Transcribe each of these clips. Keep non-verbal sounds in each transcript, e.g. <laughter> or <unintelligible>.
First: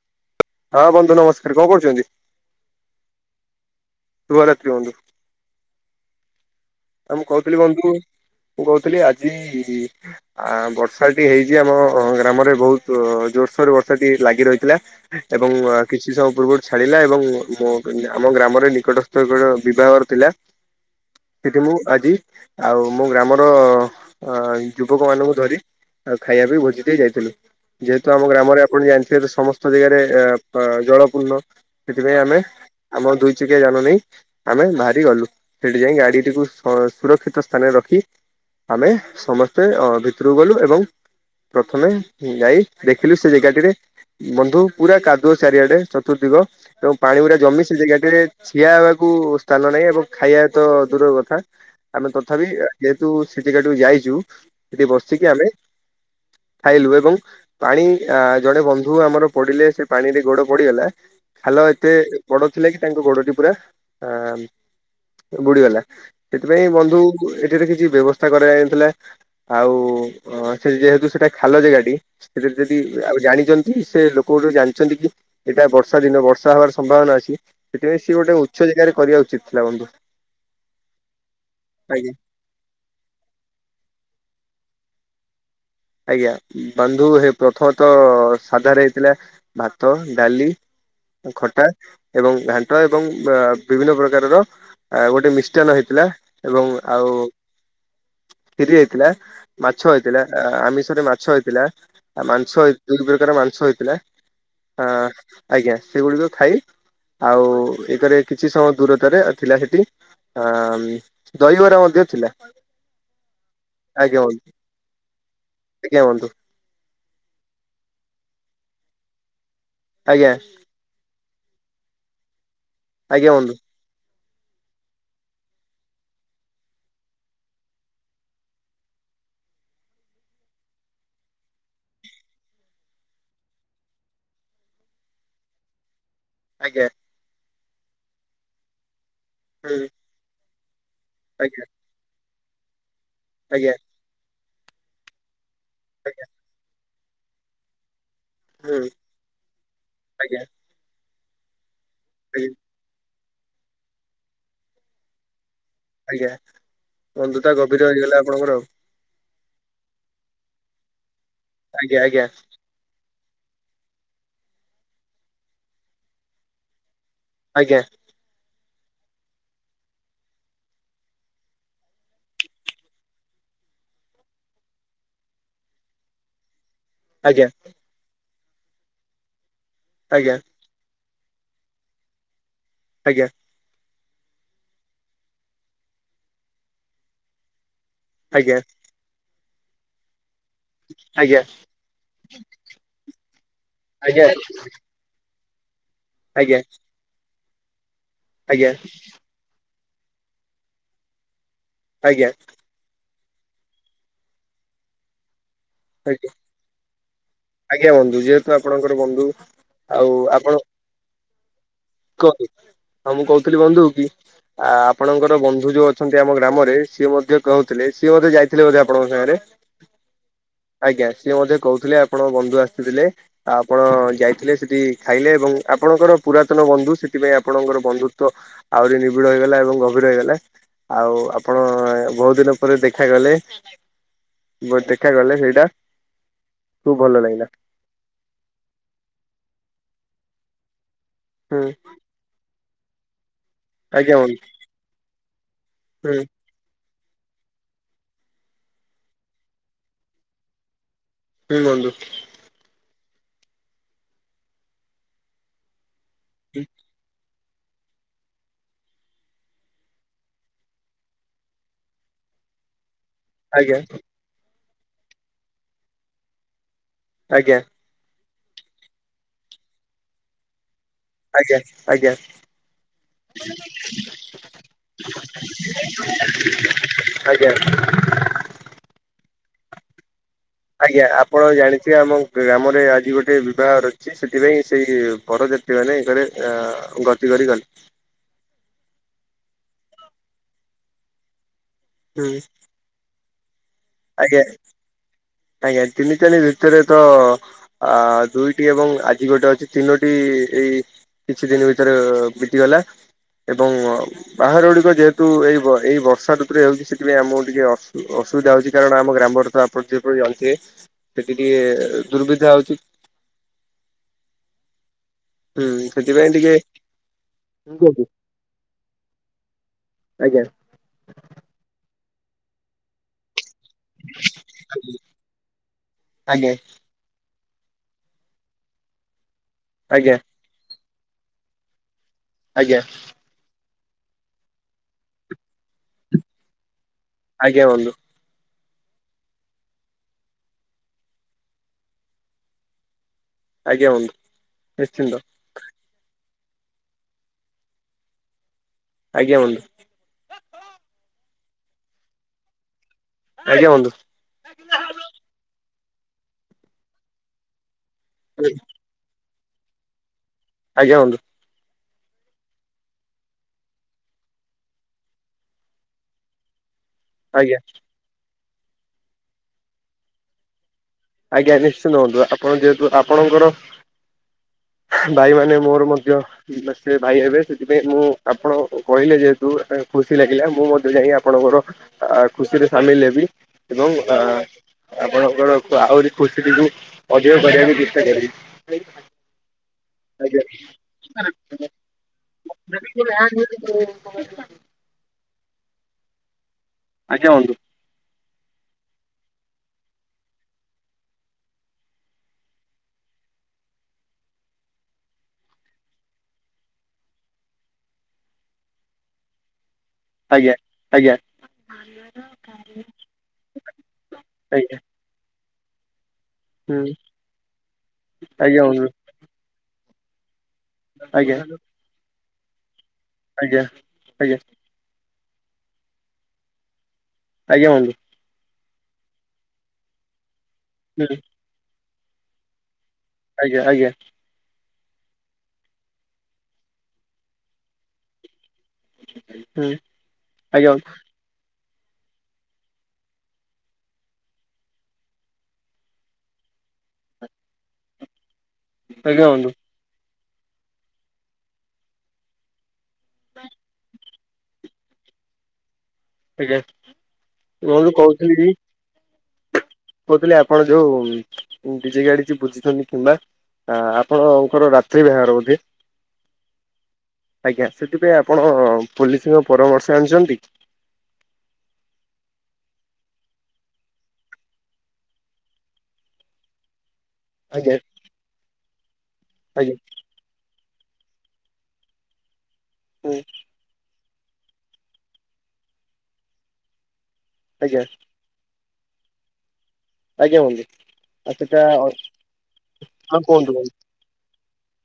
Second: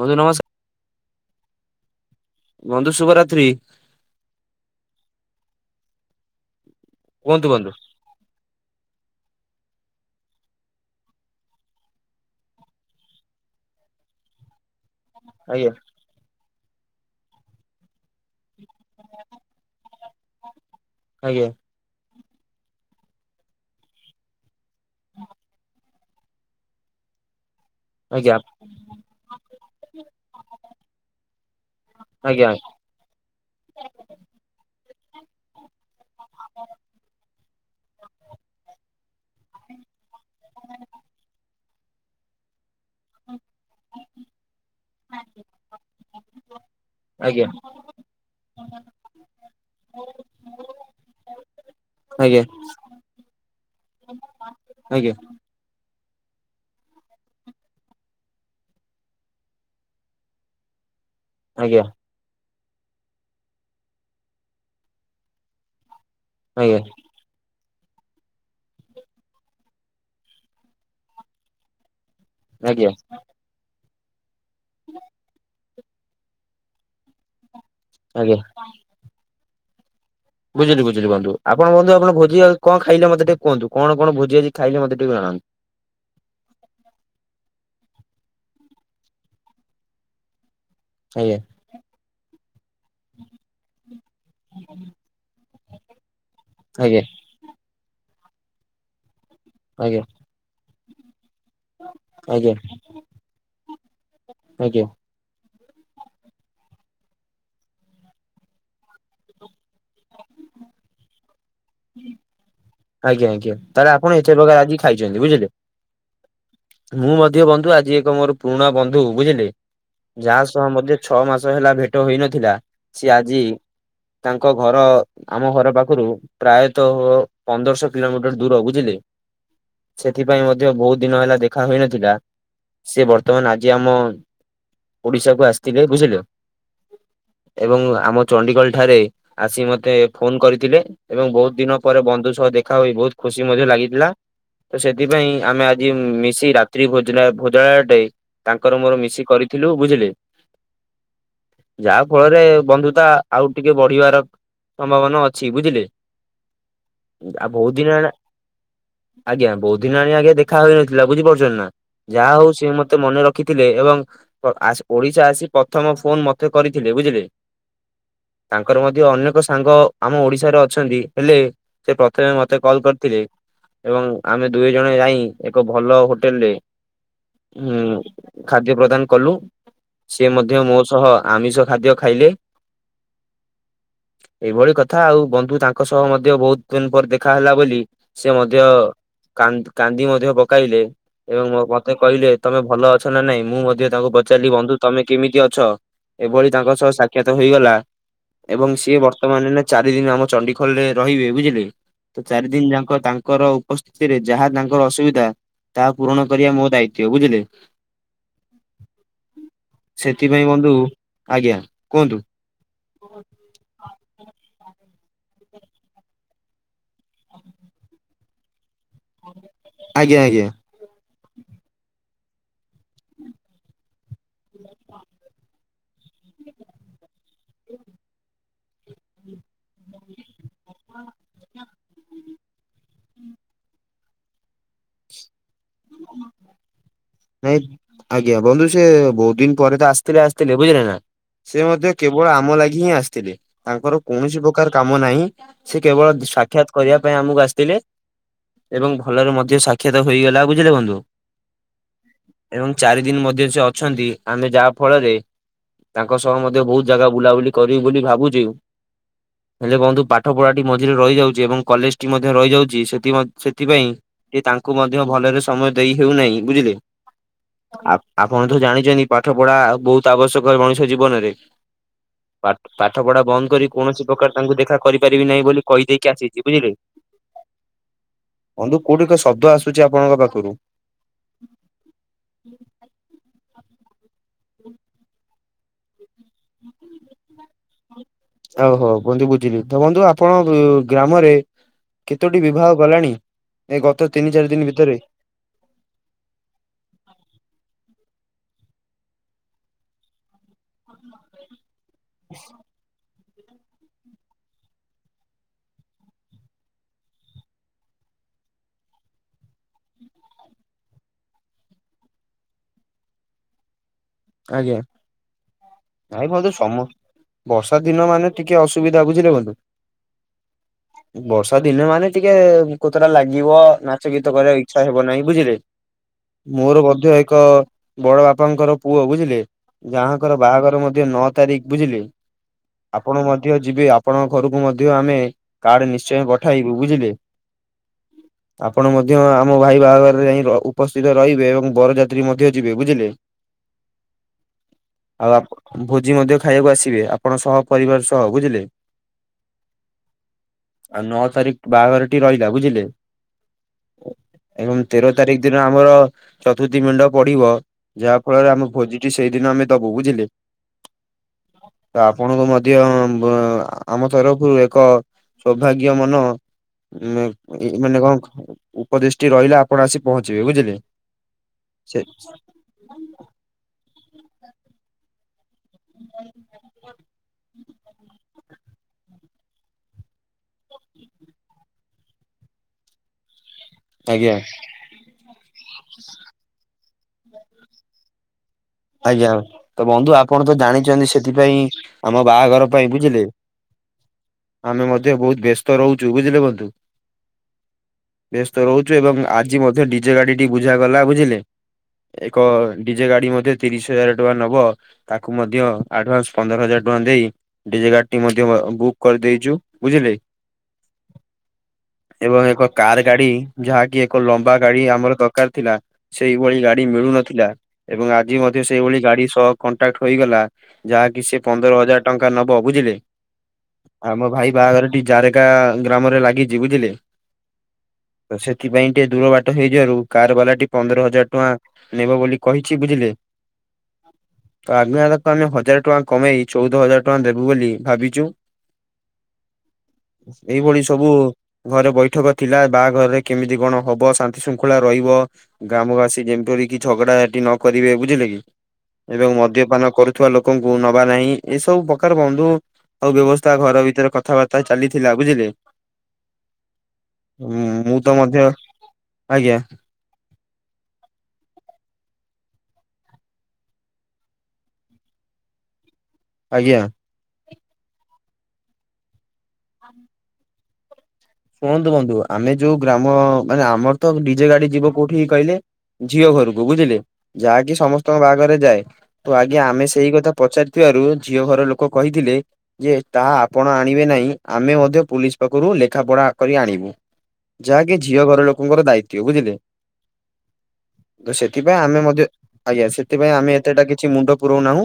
ବନ୍ଧୁ ନମସ୍କାର। ହଁ ବନ୍ଧୁ ନମସ୍କାର, କଣ କରୁଛନ୍ତି? ବନ୍ଧୁ ଶୁଭରାତ୍ରି। ଶୁଭରାତ୍ରି ବନ୍ଧୁ। ଆଉ ମୁଁ କୁହନ୍ତୁ କହୁଥିଲି ବନ୍ଧୁ କି, ମୁଁ କହୁଥିଲି ଆଜି ଆ ବର୍ଷାଟି ହେଇଛି ଆମ ଗ୍ରାମରେ ବହୁତ ଜୋରସୋରରେ ବର୍ଷା ଟି ଲାଗି ରହିଥିଲା। ଏବଂ ଆଜ୍ଞା କିଛି ସମୟ ପୂର୍ବରୁ ଛାଡିଲା ଏବଂ ମୋ ଆମ ଗ୍ରାମରେ ନିକଟସ୍ଥ ବିବାଘର ଥିଲା। ଆଜ୍ଞା ସେଠି ମୁଁ ଆଜି ଆଉ ମୋ ଗ୍ରାମର ଯୁବକ ମାନଙ୍କୁ ଧରି ଆଉ ଖାଇବା ପାଇଁ ଭୋଜି ଦେଇ ଯାଇଥିଲୁ। ଯେହେତୁ ଆମ ଆଜ୍ଞା ଗ୍ରାମରେ ଆପଣ ଜାଣିଥିବେ ତ, ସମସ୍ତ ଜାଗାରେ ଜଳପୂର୍ଣ୍ଣ ସେଥିପାଇଁ ଆମେ ଆଜ୍ଞା ଆମ ଦୁଇ ଚିକିଆ ଜାନୁ ନେଇହି ଆମେ ବାହାରି ଗଲୁ ସେଠି ଯାଇ ଗାଡି କୁ ସୁରକ୍ଷିତ ସ୍ଥାନରେ ରଖି ଆମେ ସମସ୍ତେ ଅ ଭିତରକୁ ଗଲୁ ଏବଂ ପ୍ରଥମେ ଯାଇ ଦେଖିଲୁ ସେ ଜାଗାଟିରେ ବନ୍ଧୁ ପୁରା କାଦୁଅ ଚାରିଆଡେ ଚତୁର୍ଦିକ ଏବଂ ପାଣି ଗୁଡା ଆଜ୍ଞା ଜମି ସେ ଗାଟିରେ ଛିିଆ ହେବାକୁ ସ୍ଥାନ ନାହିଁ ଏବଂ ଖାଇବା ତ ଦୂର କଥା ଆମେ ଆଜ୍ଞା ତଥାପି ଯେହେତୁ ସେଠିକାଠିକ ଯାଇଛୁ। ସେଠି ଆଜ୍ଞା ବସିକି ଆମେ ଖାଇଲୁ ଏବଂ ପାଣି ଜଣେ ବନ୍ଧୁ ଆମର ପଡିଲେ, ସେ ପାଣିରେ ଗୋଡ ପଡିଗଲା। ଖାଲ ଆଜ୍ଞା ଏତେ ବଡ ଥିଲା କି, ତାଙ୍କ ଗୋଡଟି ପୁରା ଅ ବୁଡିଗଲା। ସେଥିପାଇଁ ଆଜ୍ଞା ବନ୍ଧୁ ଏଠାରେ କିଛି ବ୍ୟବସ୍ଥା କରାଯାଇଥିଲା। ଆଉ ସେ ଯେହେତୁ ସେଟା ଖାଲ ଜାଗାଟି ସେଥିରେ ଯଦି ଆଜ୍ଞା ଆଉ ଜାଣିଛନ୍ତି ସେ ଲୋକ ଜାଣିଛନ୍ତି କି ଏଇଟା ବର୍ଷ ବର୍ଷା ଦିନ ବର୍ଷା ହବାର ସମ୍ଭାବନା ଅଛି ସେଥିପାଇଁ ସିଏ ଆଜ୍ଞା ଗୋଟେ ଉଚ୍ଚ ଜାଗାରେ କରିବା ଉଚିତ ଥିଲା ବନ୍ଧୁ ବୁଝିଲି ବୁଝିଲି ବଧୁପଣନ୍ଧୁ ଆଜ୍ଞା ଆପଣ ଭୋଜିଉ କଣ ଖାଇଲେ ମତେ ଟେ କୁହନ୍ତୁ କଣ କଣ ଭୋଜି ଖାଇଲେ ମତେ ଟେ ଜାଣୁ ଆଜ୍ଞା ବନ୍ଧୁ ପ୍ରଥମତଃ ସାଧାରେ ହେଇଥିଲା। ଭାତ ଡାଲି ଆଜ୍ଞା ଖଟା ଏବଂ ଘାଣ୍ଟ ଏବଂ ବିଭିନ୍ନ ପ୍ରକାରର ଗୋଟେ ମିଷ୍ଟାନ ହେଇଥିଲା ଏବଂ ଆଜ୍ଞା ଆଉ କିରି ହେଇଥିଲା ମାଛ ଆଜ୍ଞା ହେଇଥିଲା ଆମିଷରେ ମାଛଇଥିଲା। ଥିଲା ଆଜ୍ଞା ମାଂସଇ ଦୁଇ ପ୍ରକାର ମାଂସ ହେଇଥିଲା ଆଜ୍ଞା ଆ ଆଜ୍ଞା ସେଗୁଡିକ ଖାଇ ଆଉ ଏକରେ କିଛି ସମୟ ଦୂରତରେ ଥିଲା ସେଇଠି ଦୈିବର ଆଜ୍ଞା ଆଜ୍ଞା ତାହେଲେ ଆପଣ ଏତେ ପ୍ରକାର ଆଜି ଖାଇଛନ୍ତି ବୁଝିଲେ। ଆଜଞାୁନ୍ତୁ <unintelligible> ମୁଁ ମଧ୍ୟ ବନ୍ଧୁ ଆଜି ଏକ ମୋର ପୁରୁଣା ବନ୍ଧୁ ବୁଝିଲେ ଆଜ୍ଞା ଯାହା ସହ ମଧ୍ୟ ଛଅ ମାସ ହେଲା ଭେଟ ହୋଇନଥିଲା ସିଏ ଆଜ୍ଞା ଆଜି ବନ୍ଧୁ ତାଙ୍କ ଘର ଆମ ଘର ପାଖରୁ ପ୍ରାୟତଃ ପନ୍ଦରଶହ କିଲୋମିଟର ଦୂର ବୁଝିଲେ। ସେଥିପାଇଁ ମଧ୍ୟ ବହୁତ ଦିନ ହେଲା ଦେଖା ହୋଇନଥିଲା। ସେ ବର୍ତ୍ତମାନ ଆଜି ଆମ ଓଡିଶା କୁ ଆସିଥିଲେ ବୁଝିଲ। ଆଜ୍ଞା! ଏବଂ ଆମ ଚଣ୍ଡିଗଲ ଠାରେ ଆସି ହୁଁ ମତେ ଫୋନ କରିଥିଲେ ଏବଂ ବହୁତ ଆଜ୍ଞା ଦିନ ପରେ ବନ୍ଧୁ ସହ ଦେଖା ହ ବହୁତ ଖୁସି ମଧ୍ୟ ଆଜ୍ଞା ଲାଗିଥିଲା। ତ ସେଥିପାଇଁ ଆମେ ଆଜି ଆଜ୍ଞା ମିଶି ରାତି ଭ ଭୋଜଳୟଟେ ହୁଁ ତାଙ୍କର ମୋର ମିଶି କରିଥିଲୁ ବୁଝିଲି ଆଜ୍ଞା ଯାହା ଫଳରେ ଆଜ୍ଞା ବନ୍ଧୁତା ଆଉ ଟିକେ ବଢିବାର ସମ୍ଭାବନା ଅଛି ବୁଝିଲେ ଆଜ୍ଞା ଆଉ ବନ୍ଧୁତା ବହୁତ ଗଭୀର ଦିନ ଆଣି ହେଇଗଲା ଆପଣଙ୍କର ଆଉ ଆଜ୍ଞା ବହୁତ ଦିନ ଆଣି ଆଜ୍ଞା ଦେଖାହନଥିଲା ବୁଝିପାରୁଛଛନ୍ତି ନା ଆଜ୍ଞା ଆଜ୍ଞା ଯାହା ହଉଛି ମତେ ମତେ ମନେ ରଖିଥିଲେ ଏବଂ ଓଡିଶା ଆସି ପ୍ରଥମ ଫୋନ ମତେ କରିଥିଲେ ବୁଝିଲେ ଆଜ୍ଞା ତାଙ୍କର ମଧ୍ୟ ଅନେକ ସାଙ୍ଗ ଆମ ଓଡିଶାର ହେଲେ ସେ ପ୍ରଥମେ ମତେ କଲ କରିଥିଲେ। ଏବଂ ଆମେ ଦୁଇ ଜଣ ଯାଇ ଏକ ଭଲ ହୋଟେଲ ରେ ଆଜ୍ଞା ହଁ ଖାଦ୍ୟ ପ୍ରଦାନ କଲୁ ସେି ଆଜ୍ଞା ମଧ୍ୟ ମୋ ସହ ଆମିଷ ଖାଦ୍ୟ ଖାଇଲେ ଆଜ୍ଞା ଏଇଭଳି କଥା ଆଉ ବନ୍ଧୁ ତାଙ୍କ ସହ ମଧ୍ୟ ବହୁତ ଦିନ ପରେ ଦେଖା ହେଲା ବୋଲି ସେ ଆଜ୍ଞା ଆଜ୍ଞା କାନ୍ଦି ମଧ୍ୟ ପକଲେ ଆଜ୍ଞା ଏବଂ ମତେ କହିଲେ ତମେ ଭଲ ଅଛ ନା ନାଇଁ ମୁଁ ମଧ୍ୟ ତାଙ୍କୁ ଆଜ୍ଞା ପଚାରିଲି ବନ୍ଧୁ ତମେ କେମିତି ଅଛ ଏଭଳି ତାଙ୍କ ସହ ସାକ୍ଷାତ ହେଇଗଲା ଆଜ୍ଞା ଆଜ୍ଞା ଏବଂ ସିଏ ବର୍ ବର୍ତ୍ତ ମ ନା ଚାରି ଦିନ ଆମ ଚଡିଖୋଲରେ ରହିବେ ବୁଝିଲେ ତ ଆଜ୍ଞା ଚାରି ଦିନ ଯାକ ତାଙ୍କର ସ୍ଥିତିରେ ଯାହା ତାଙ୍କର ଅସୁବିଧା ତାହା ପୂରଣ କରିବା ମୋ ଦାୟିତଵ ବୁଝିଲେ ଆଜ୍ଞା ବନ୍ଧୁ ଯେହେତୁ ଆପଣଙ୍କର ବନ୍ଧୁ ଆଉ ସେଥିପାଇଁ ଆପଣ ବନ୍ଧୁ କୁହନ୍ତୁ ହଁ ମୁଁ କହୁଥିଲି ବନ୍ଧୁ କି ଆ ଆପଣଙ୍କର ବନ୍ଧୁ ଯୋଉ ଅଛନ୍ତି ଆମ ଗ୍ରାମରେ ସିଏ ମଧ୍ୟ କହୁଥିଲେ ସିଏ ବୋଧେ ଯାଇଥିଲେ ବୋଧେ ଆପଣଙ୍କ ସାଙ୍ଗରେ ଆଜ୍ଞା ଆଜ୍ଞା। ଆଜ୍ଞା ସିଏ ମଧ୍ୟ କହୁଥିଲେ ଆପଣଙ୍କ ବନ୍ଧୁ ଆସିଥିଲେ ଆପଣ ଯାଇଥିଲେ ସେଠି ଖାଇଲେ ଏବଂ ଆପଣଙ୍କର ପୁରାତନ ବନ୍ଧୁ ସେଥିପାଇଁ ଆପଣଙ୍କର ବନ୍ଧୁତଵ ଆହୁରି ନିବିଡ ହେଇଗଲା ଏବଂ ଗଭୀର ହେଇଗଲେ ଆଉ ଆପଣ ବହୁତ ଦିନ ପରେ ଦେଖାଗଲେ ବହୁତ ଦେଖା ଗଲେ ସେଇଟା ଖୁବ୍ ଭଲ ଲାଗିଲା। ନାଇ <inaudible> ଆଜ୍ଞା ବନ୍ଧୁ ସେ ବହୁତ ଦିନ ପରେ ତ ଆସିଥିଲେ ଆସିଥିଲେ ବୁଝିଲେ ନା ହୁଁ ସେ ମଧ୍ୟ କେବଳ ଆମ ଲାଗି ହିଁ ଆସିଥିଲେ ତାଙ୍କର ଆଜ୍ଞା ବନ୍ଧୁ କୌଣସି ପ୍ରକାର କାମ ନାହିଁ ସେ କେବଳ ହୁଁ ସାକ୍ଷାତ କରିବା ପାଇଁ ଆମକୁ ଆସିଥିଲେ ଏବଂ ଭଲରେ ମଧ୍ୟ ସାକ୍ଷାତ ହୋଇଗଲା ବୁଝିଲେ ବନ୍ଧୁ ହୁଁ ବୁ <inaudible> ଏବଂ ଚାରି ଦିନ ମଧ୍ୟ ସେ ଅଛନ୍ତି ଆମେ ଯାହା ଫଳରେ ତାଙ୍କ ସହ ମଧ୍ୟ ବହୁତ ଜାଗା ବୁଲାବୁଲି କରିବି ବୋଲି ଭାବୁଛି ହେଲେ କୁହନ୍ତୁ ପାଠ ପଢା ଟି ମଝିରେ ରହିଯାଉଛି ଏବଂ କଲେଜ ଟି ମଧ୍ୟ ରହିଯାଉଛି ସେଠ ଆଜ୍ଞା ସେଥିପାଇଁ ଯେ ତାଙ୍କୁ ମଧ୍ୟ ଭଲରେ ସମୟ ଦେଇ ହେଉନାହିଁ ଆଜ୍ଞା ଆ ଆପଣ ତ ଜାଣିଛନ୍ତି ପାଠ ପଢା ବହୁତ ଆବଶ୍ୟକ ମଣିଷ ଜୀବନରେ ଆଜ୍ଞା ଆଜ୍ଞା ପାଠ ପଢା ବନ୍ଦ କରି କୌଣସି ପ୍ରକାର ତାଙ୍କୁ ଦେଖା କରିପାରିବି ନାହିଁ ବୋଲି କହିଦେଇକି ଆସିଛି ବୁଝିଲେ ଆଜ୍ଞା ବନ୍ଧୁ କୋଉଠି କ ଶବ୍ଦ ଆସୁଛି ଆପଣଙ୍କ ପାଖରୁ ଆଜ୍ଞା ଆପଣ ଜାଣିଛେ ଆମ ଗ୍ରାମରେ ଆଜି ଗୋଟେ ବିବାହ ଅଛି ସେଥିପାଇଁ ସେଇ ପରଜାତ ସେମାନେ ଏଇ ଅ ଗତି କରି ଗଲେ ଓଉ ହଉ ବନ୍ଧୁ ବୁଝିଲି ତ ବନ୍ଧୁ ଆପଣ ଗ୍ରାମରେ ହୁଁ। କେତୋଟି ବିବାହ ଗଲାଣି ଏ ଗତ ତିନି ଆଜ୍ଞା ଚାରି ଦିନ ଭିତରେ ଆଜ୍ଞା ତିନି ଚାନି ଭିତରେ ତ ଆ ଦୁଇଟି ଏବଂ ଆଜି ଗୋଟେ ଅଛି ତିନୋଟି ଏଇ କିଛି ଦିନ ଭିତରେ ବିତିଗଲା ଏବଂ ବାହାର ଗୁଡିକ ଯେହେତୁ ଏଇ ବର୍ଷା ଋତୁରେ ହେଉଛି ସେଥିପାଇଁ ଆମକୁ ଟିକେ ଅସୁବିଧା ହଉଛି କାରଣ ଆମ ଗ୍ରାମର ଆପଣ ଯେପ ଯାଉଥେ ସେଠି ଟିକେ ଦୁର୍ବିଧା ହଉଛି ଆଜ୍ଞା ହୁଁ ସେଥିପାଇଁ ଭାଇ ଭଲ ତୁ ଟିକେ ସମ ବର୍ଷା ଦିନ ମାନେ ଟିକେ ଅସୁବିଧା ବୁଝିଲେୁନ୍ତୁ ଆଜ୍ଞା ବର୍ଷା ଦିନେ ମାନେ ଟିକେ କେତେଟା ଲାଗିବ ନାଚ ଗୀତ କରିବା ଇଚ୍ଛା ହେବ ନାହିଁ ବୁଝିଲେ ଆଜ୍ଞା ମୋର ମଧ୍ୟ ବଡ ବାପାଙ୍କର ପୁଅ ବୁଝିଲେ ଆଜ୍ଞା ଯାହାଙ୍କର ବାହାଘର ମଧ୍ୟ ନଅ ତାରିଖ ବୁଝିଲେ ଆଜ୍ଞା ଆପଣ ମଧ୍ୟ ଯିବେ ଆପଣଙ୍କ ଘରକୁ ମଧ୍ୟ ଆମେ କାର୍ଡ ନିଶ୍ଚୟ ପଠେଇବୁ ବୁଝିଲେ ଆଜେ ବନ୍ତ ହଁ ଆପଣ ମଧ୍ୟ ଆମ ଭାଇ ବାହାଘରରେ ଯାଇ ଉପସ୍ଥିତ ରହିବେ ଏବଂ ବରଯାତ୍ରୀ ମଧ୍ୟ ଯିବେ ବୁଝିଲେ ଆଜ୍ଞା ହନ୍ତ ନିଶ୍ଚିନ୍ତ ଆଉ ଭୋଜି ମଧ୍ୟ ଖାଇବାକୁ ଆସିବେ ଆପଣ ସହ ପରିବାର ସହ ବୁଝିଲେ ଆଜ୍ଞା ବନ୍ତୁ ଆଉ ନଅ ତାରିଖ ବାହାଘର ଟେ ରହିଲା ବୁଝିଲେ ଆଜ୍ଞାୁ ଏବଂ ତେର ତାରିଖ ଦିନ ଆମର ଚତୁର୍ଥୀ ମେଣ୍ଡ ପଡିବ ଯାହା ଫଳରେ ଆମ ଭୋଜି ସେଇଦିନ ଆମେ ଦବୁ ବୁଝିଲେ ଆଜ୍ଞା ହନ୍ତୁ ତ ଆପଣଙ୍କୁ ମଧ୍ୟ ଆମ ତରଫରୁ ଏକ ସୌଭାଗ୍ୟ ମନ ଆଜ୍ଞା ମାନେ କଣ ଉପଦେଶଟି ରହିଲେ ଆପଣ ଆସି ପହଞ୍ଚିବେ ବୁଝିଲେ ଆଜ୍ଞା ନିଶ୍ଚିତ ସେ ହୁଅନ୍ତୁ ଆପଣ ଯେହେତୁ ଆପଣଙ୍କର ଭାଇ ମାନେ ମୋର ମଧ୍ୟ ଦଇ ମାସରେ ଭାଇ ହେବେ ସେଥିପାଇଁ ମୁଁ ଆପଣ କହିଲେ ଯେହେତୁ ଖୁସି ଲାଗିଲା ମୁଁ ମଧ୍ୟ ଯାଇ ଆପଣଙ୍କର ଖୁସିରେ ସାମିଲ ହେବି ଏବଂ ଅ ଆଜ୍ଞା ଆପଣଙ୍କର ଆହୁରି ଖୁସିଟିକୁୁ ଅଧିକ କରିବାକୁ ଚେଷ୍ଟା କରିବ। ଆଜ୍ଞା ତ ବନ୍ଧୁ ଆପଣ ତ ଜାଣିଛନ୍ତି ସେଥିପାଇଁ ଆମ ବାହାଘର ପାଇଁ ବୁଝିଲେ <unintelligible> ଆମେ ମଧ୍ୟ ବହୁତ ବ୍ୟସ୍ତ ରହୁଛୁ ବୁଝିଲେ ବନ୍ଧୁ। ଆଜ୍ଞା ବନ୍ଧୁ। ବ୍ୟସ୍ତ ରହୁଛୁ ଏବଂ ଆଜି ମଧ୍ୟ ଡିଜେ ଗାଡିଟି ବୁଝା ଗଲା ବୁଝିଲେ। ଏକ ଡିଜେ ଗାଡି ମଧ୍ୟ ତିରିଶ ହଜାର ଟଙ୍କା ନବ ତାକୁ ମଧ୍ୟ ଆଡଭାନ୍ସ ପନ୍ଦର ହଜାର ଟଙ୍କା ଦେଇ ଡିଜେ ଗାଡିଟି ମଧ୍ୟ ବୁକ୍ କରିଦେଇଛୁ। ବୁଝିଲେ। ଆଜ୍ଞା ଆଜ୍ଞା। ଏବଂ ଏକ କାର ଗାଡି ଯାହାକି ଏକ ଲମ୍ବା ଆଜ୍ଞା ଗାଡି ଆମର ଦ କାର ଥିଲା। ସେଇଭଳି ଗାଡି ହୁଁ ମିଳୁ ନଥିଲା ଏବଂ ଆଜି ମ ଆଜ୍ଞା ବନ୍ଧୁ ଗାଡି ସହ କଣ୍ଟାକ୍ଟ ହେଇଗଲା ଯାହାକି ଆଜ୍ଞା ସେ ପନ୍ଦର ହଜାର ଟଙ୍କା ନବ ବୁଝିଲେ। ଆଜ୍ଞା ଆମ ଆଜ୍ଞା ଭାଇ ବାହାଘରଟି ଜାରେକା ଗ୍ରାମରେ ଲାଗିଛି ବୁଝିଲେ। ଆଜ୍ଞା ବନ୍ଧୁ। ତ ସେଥିପାଇଁ ଟିକେ ଦୂର ବାଟ ହେଇଯିବାରୁ କାର ବାଲା ଟି ପନ୍ଦର ହୁଁ ହଜାର ଟଙ୍କା ନେବ ବୋଲି କହିଛି ବୁଝିଲେ। ଆଜ୍ଞା ଆଜ୍ଞା। ତ ଆଗକୁ ଆମେ ହଜାର ଟଙ୍କା କମେଇକି ଚୋଉଦ ହଜାର ଟଙ୍କା ଦେବୁ ବୋଲି ଭାବିଛୁ। ଆଜ୍ଞା ଏଇଭଳି ସବୁ ଘରେ ବୈଠକ ଥିଲା ବାହାଘରରେ କେମିତି କଣ ହବ ଶାନ୍ତି ଶୃଙ୍ଖଳା ରହିବ ଗ୍ରାମବାସୀ ଯେମପରିକି ଝଗଡା ଝାଟି ନ କରିବେ ବୁଝିଲେ କି। ଆଜ୍ଞା ଏବଂ ବନ୍ଧୁ ମଦ୍ୟପାନ କରୁଥିବା ଲୋକଙ୍କୁ ନବା ନାହିଁ। ଏସବୁ ପ୍ରକାର ବନ୍ଧୁ ଆଉ ବ୍ୟବସ୍ଥା ଘର ଭିତରେ କଥାବାର୍ତ୍ତା ଚାଲିଥିଲା ବୁଝିଲେ। ଆଜ୍ଞା ହଁ ଯୋଉ ମୁଁ ତ କହୁଥିଲି ମଧ୍ୟ ଆଜ୍ଞା କହୁଥିଲି ଆପଣ ଯୋଉ ଡିଜେ ଗାଡି ବୁଝିଛନ୍ତି କିମ୍ବା ଆ ଆପଣଙ୍କର ରାତ୍ରି ବାହାଘର ବୋଧେ? ଆଜ୍ଞା। ଆଜ୍ଞା ସେଥିପାଇଁ ଆପଣ ପୋଲିସଙ୍କ ପରାମର୍ଶ ଆଣିଛନ୍ତି? ଶୁଣନ୍ତୁ ବନ୍ଧୁ ଆମେ ଯୋଉ ଗ୍ରାମ ମାନେ ଆମର ତ ଡିଜେ ଗାଡି ଯିବ କୋଉଠିକି କହିଲେ ଝିଅ ଘରକୁ ବୁଝିଲେ ଯାହାକି ଆଜ୍ଞା ସମସ୍ତଙ୍କ ବାହାଘରେ ଯାଏ ତ ଆଜ୍ଞା ଆମେ ସେଇ କଥା ପଚାରିଥିବାରୁ ଝିଅ ଘର ଲୋକ କହିଥିଲେ ଯେ ହୁଁ ତାହା ପଣ ଆଣିବେ ନାହିଁ। ଆମେ ମଧ୍ୟ ପୋଲିସ ପାଖରୁ ଲେଖା ପଢା କରି ଆଣିବୁ। ଆଜ୍ଞା ଯାହାକି ଝିଅ ଘର ଲୋକଙ୍କର ଦାୟିତ୍ୱ ବୁଝିଲେ। ଆଜ୍ଞା ବନ୍ଧୁ ତ ଆଉ ସେଟା ସେଥିପାଇଁ ଆମେ ମଧ୍ୟ ଆଜ୍ଞା ହଁ ସେଥିପାଇଁ ଆମେ କୁହନ୍ତୁ ବନ୍ଧୁ ଏତେଟା କିଛି ମୁଣ୍ଡ ପୁରୋଉନାହୁଁ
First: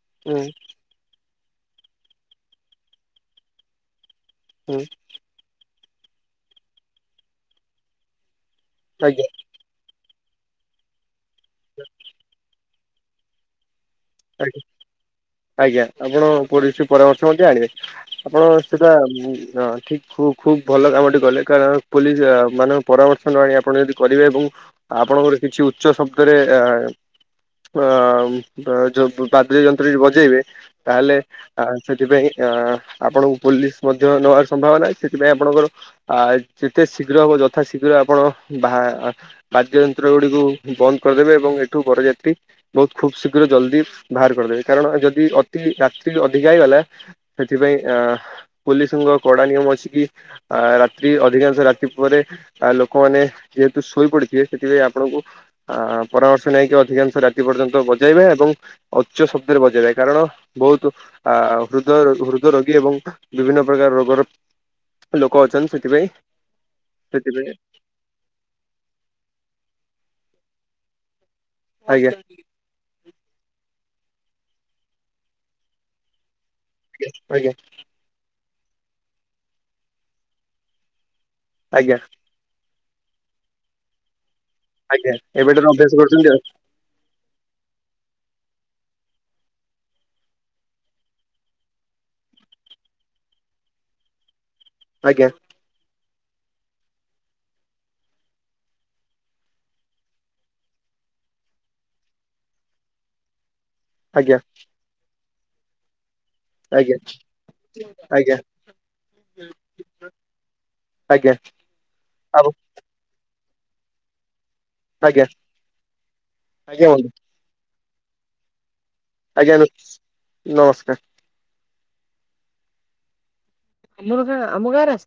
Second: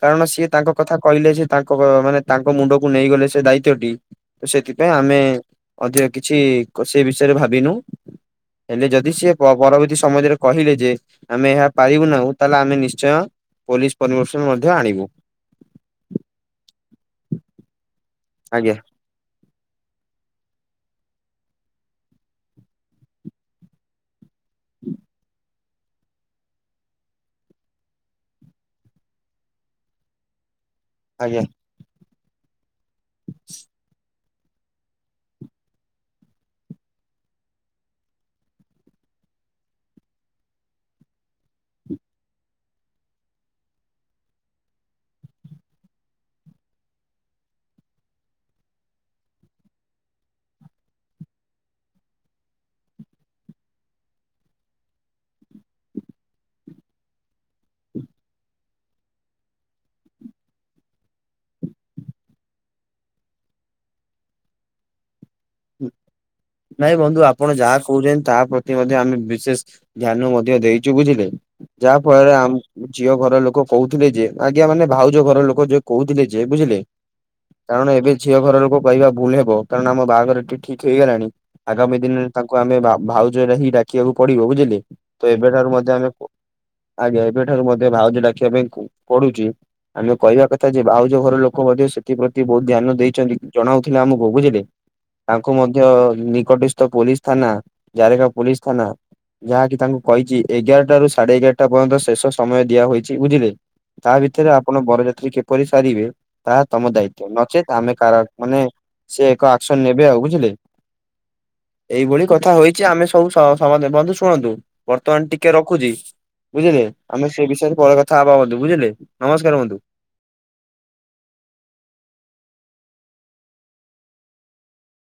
କାରଣ ସିଏ ହୁଁ ତାଙ୍କ କଥା କହିଲେ ସେ ତାଙ୍କ ମାନେ ତାଙ୍କ ମୁଣ୍ଡକୁ ନେଇଗଲେ ସେ ଦାୟିତ୍ୱ ଟି ତ ହୁଁ ସେଥିପାଇଁ ଆମେ ଅଧିକ କିଛି ସେ ବିଷୟରେ ଭାବିନୁ। ହେଲେ ଯଦି ଆଜ୍ଞା ସିଏ ପ ପରବର୍ତ୍ତୀ ସମୟରେ କହିଲେ ଯେ ଆମେ ଏହା ପାରିବୁ ନାହୁଁ। ତାହେଲେ ଆମେ ନିଶ୍ଚୟ ପୋଲିସ ପରିମିର୍ଶନ ଆଜ୍ଞା ମଧ୍ୟ ଆଣିବୁ। ଆଜ୍ଞା ଆପଣ ପୋଲିସ ପରାମର୍ଶ ମଧ୍ୟ ଆଣିବେ ଆପଣ ଆଜ୍ଞା। ସେଟା ମୁ ଅ ଠିକ ଖୁ ଖୁବ ଭଲ କାମଟେ କଲେ କାରଣ ପୋଲିସ ମାନଙ୍କ ପରାମର୍ଶ ନ ଆଣି ଆପଣ ଯଦି କରିବେ ଏବଂ ଆପଣଙ୍କର କିଛି ଉଚ୍ଚ ଶବ୍ଦରେ ଅ ଅ ଯୋଉ ବାଦ୍ୟ ଯନ୍ତ୍ର ଯ ବଜେଇବେ ତାହେଲେ ଆଜ୍ଞା। ଆ ସେଥିପାଇଁ ଅ ଆପଣଙ୍କୁ ପୋଲିସ ମଧ୍ୟ ନବାର ସମ୍ଭାବନା ସେଥିପାଇଁ ଆପଣଙ୍କର ଯେତେ ଶୀଘ୍ର ହବ ଯଥା ଶୀଘ୍ର ଆପଣ ବା ବାଦ୍ୟ ଯନ୍ତ୍ର ଗୁଡିକୁ ବନ୍ଦ କରିଦେବେ ଏବଂ ଏଠୁ ବରଯାତ୍ରୀ ବହୁତ ଖୁବ ଶୀ୍ର ଘ୍ର ଜଲଦି ବାହାର କରିଦେବେ କାରଣ ଯଦି ଅତି ରାତ୍ରି ଅଧିକା ହେଇଗଲା ସେଥିପାଇଁ ଅ ପୋଲିସଙ୍କ କଡା ନିୟମ ଅଛି କି ଆ ରାତ୍ରି ଅଧିକାଂଶ ରାତି ପରେ ଆ ଲୋକମାନେ ଯେହେତୁ ଶୋଇପଡିଥିବେ ସେଥିପାଇଁ ଆପଣଙ୍କୁ ଅ ପରାମର୍ଶ ନେଇକି ଅଧିକାଂଶ ରାତି ପର୍ଯ୍ୟନ୍ତ ବଜେଇବେ ଏବଂ ଉଚ୍ଚ ଶବ୍ଦରେ ବଜେଇବେ କାରଣ ବହୁତ ଆ ହୃଦୟ ହୃଦ ରୋଗୀ ଏବଂ ବିଭିନ୍ନ ପ୍ରକାର ରୋଗର ଲୋକ ଅନ୍ ସେଥିପାଇଁ ନାଇଁ ବନ୍ଧୁ ଆପଣ ସେଥିପାଇଁ ଯାହା ତା ପ୍ରତି ମଧ୍ୟ ଆମେ ବିଶେଷ ଧ୍ୟାନ ମଧ୍ୟ ଦେଇ ଚୁକୁଥିଲେ ଯାହା ଆଜ୍ଞା ଫଳରେ ଝିଅ ଘର ଲୋକ କହୁଥିଲେ ଯେ ଆଜ୍ଞା ମାନେ ଭାଉଜ ଘର ଲୋକ ଯିଉ କହୁଥିଲେ ଯେ ବୁଝିଲେ। ଆଜ୍ଞା ଆଜ୍ଞା। କାରଣ ଏବେ ଝିଅ ଘର ଲୋକ କହିବା ଭୁଲ ହେବ କାରଣ ଆମ ବାହାଘର ଟିକେ ଠିକ୍ ହେଇଗଲାଣି ଆଜ୍ଞା ଆଗାମୀ ଦିନରେ ତାଙ୍କୁ ଆମେ ଭାଉଜ ରେ ହିଁ ଡାକିବାକୁ ପଡିବ ବୁଝିଲେ। ଆଜ୍ଞା ତ ଏବେଠାରୁ ମଧ୍ୟ ଅଭ୍ୟାସ ଆମେ କରୁଛନ୍ତି ଆଉ। ଆଜ୍ଞା ଏବେ ଠାରୁ ମଧ୍ୟ ଭାଉଜ ଡକିବା ପାଇଁ ପଡୁଛି। ଆମେ କହିବା କଥା ଯେ ଭାଉଜ ଘର ଲୋକ ମଧ୍ୟ ସେଥିପ୍ରତି ବହୁତ ଧ୍ୟାନ ଦେଇଛନ୍ତି ଜଣାଉଥିଲେ ଆମକୁ ବୁଝିଲେ। ଆଜ୍ଞା। ତାଙ୍କୁ ମଧ୍ୟ ନିକଟସ୍ଥ ପୋଲିସ ଥାନା ଜାରେକା ପୋଲିସ ଥାନା। ଯାହାକି ତାଙ୍କୁ କହିଛି ଏଗାରଟ ରୁ ସାଢେ ଏଗାରଟା ପର୍ଯ୍ୟନ୍ତ ଶେଷ ସମୟ ଦିଆହଇଛି ବୁଝିଲେ। ତା ଆଜ୍ଞା ଭିତରେ ଆପଣ ବରଯାତ୍ରୀ କିପରି ସାରିବେ ତାହା ତମ ଆଜ୍ଞା ଦାୟିତଵ ନଚେତ୍ ଆମେ କାର ଆଜ୍ଞା ମାନେ ସେ ଏକ ଆକ୍ସନ ନେବେ ଆଉ। ବୁଝ ଆଜ୍ଞା ଏଇଭଳି କଥା ଆଉ ହେଛି ଆମେ ସବୁ ବନ୍ଧୁ ଶୁଣନ୍ତୁ। ବର୍ତ୍ତମାନ ଆଜ୍ଞା ଟିକେ ରଖୁଛି ବୁଝିଲେ ଆଜ୍ଞା ବନ୍ଧୁ ଆମେ ସେ ବିଷୟରେ ପରେ କଥା ହେବାଧୁ ବୁଝିଲେ। ଆଜ୍ଞା ନମସ୍କାର ବନ୍ଧୁ। ନମସ୍କାର। ଅମଘା ଅମୁଘା ର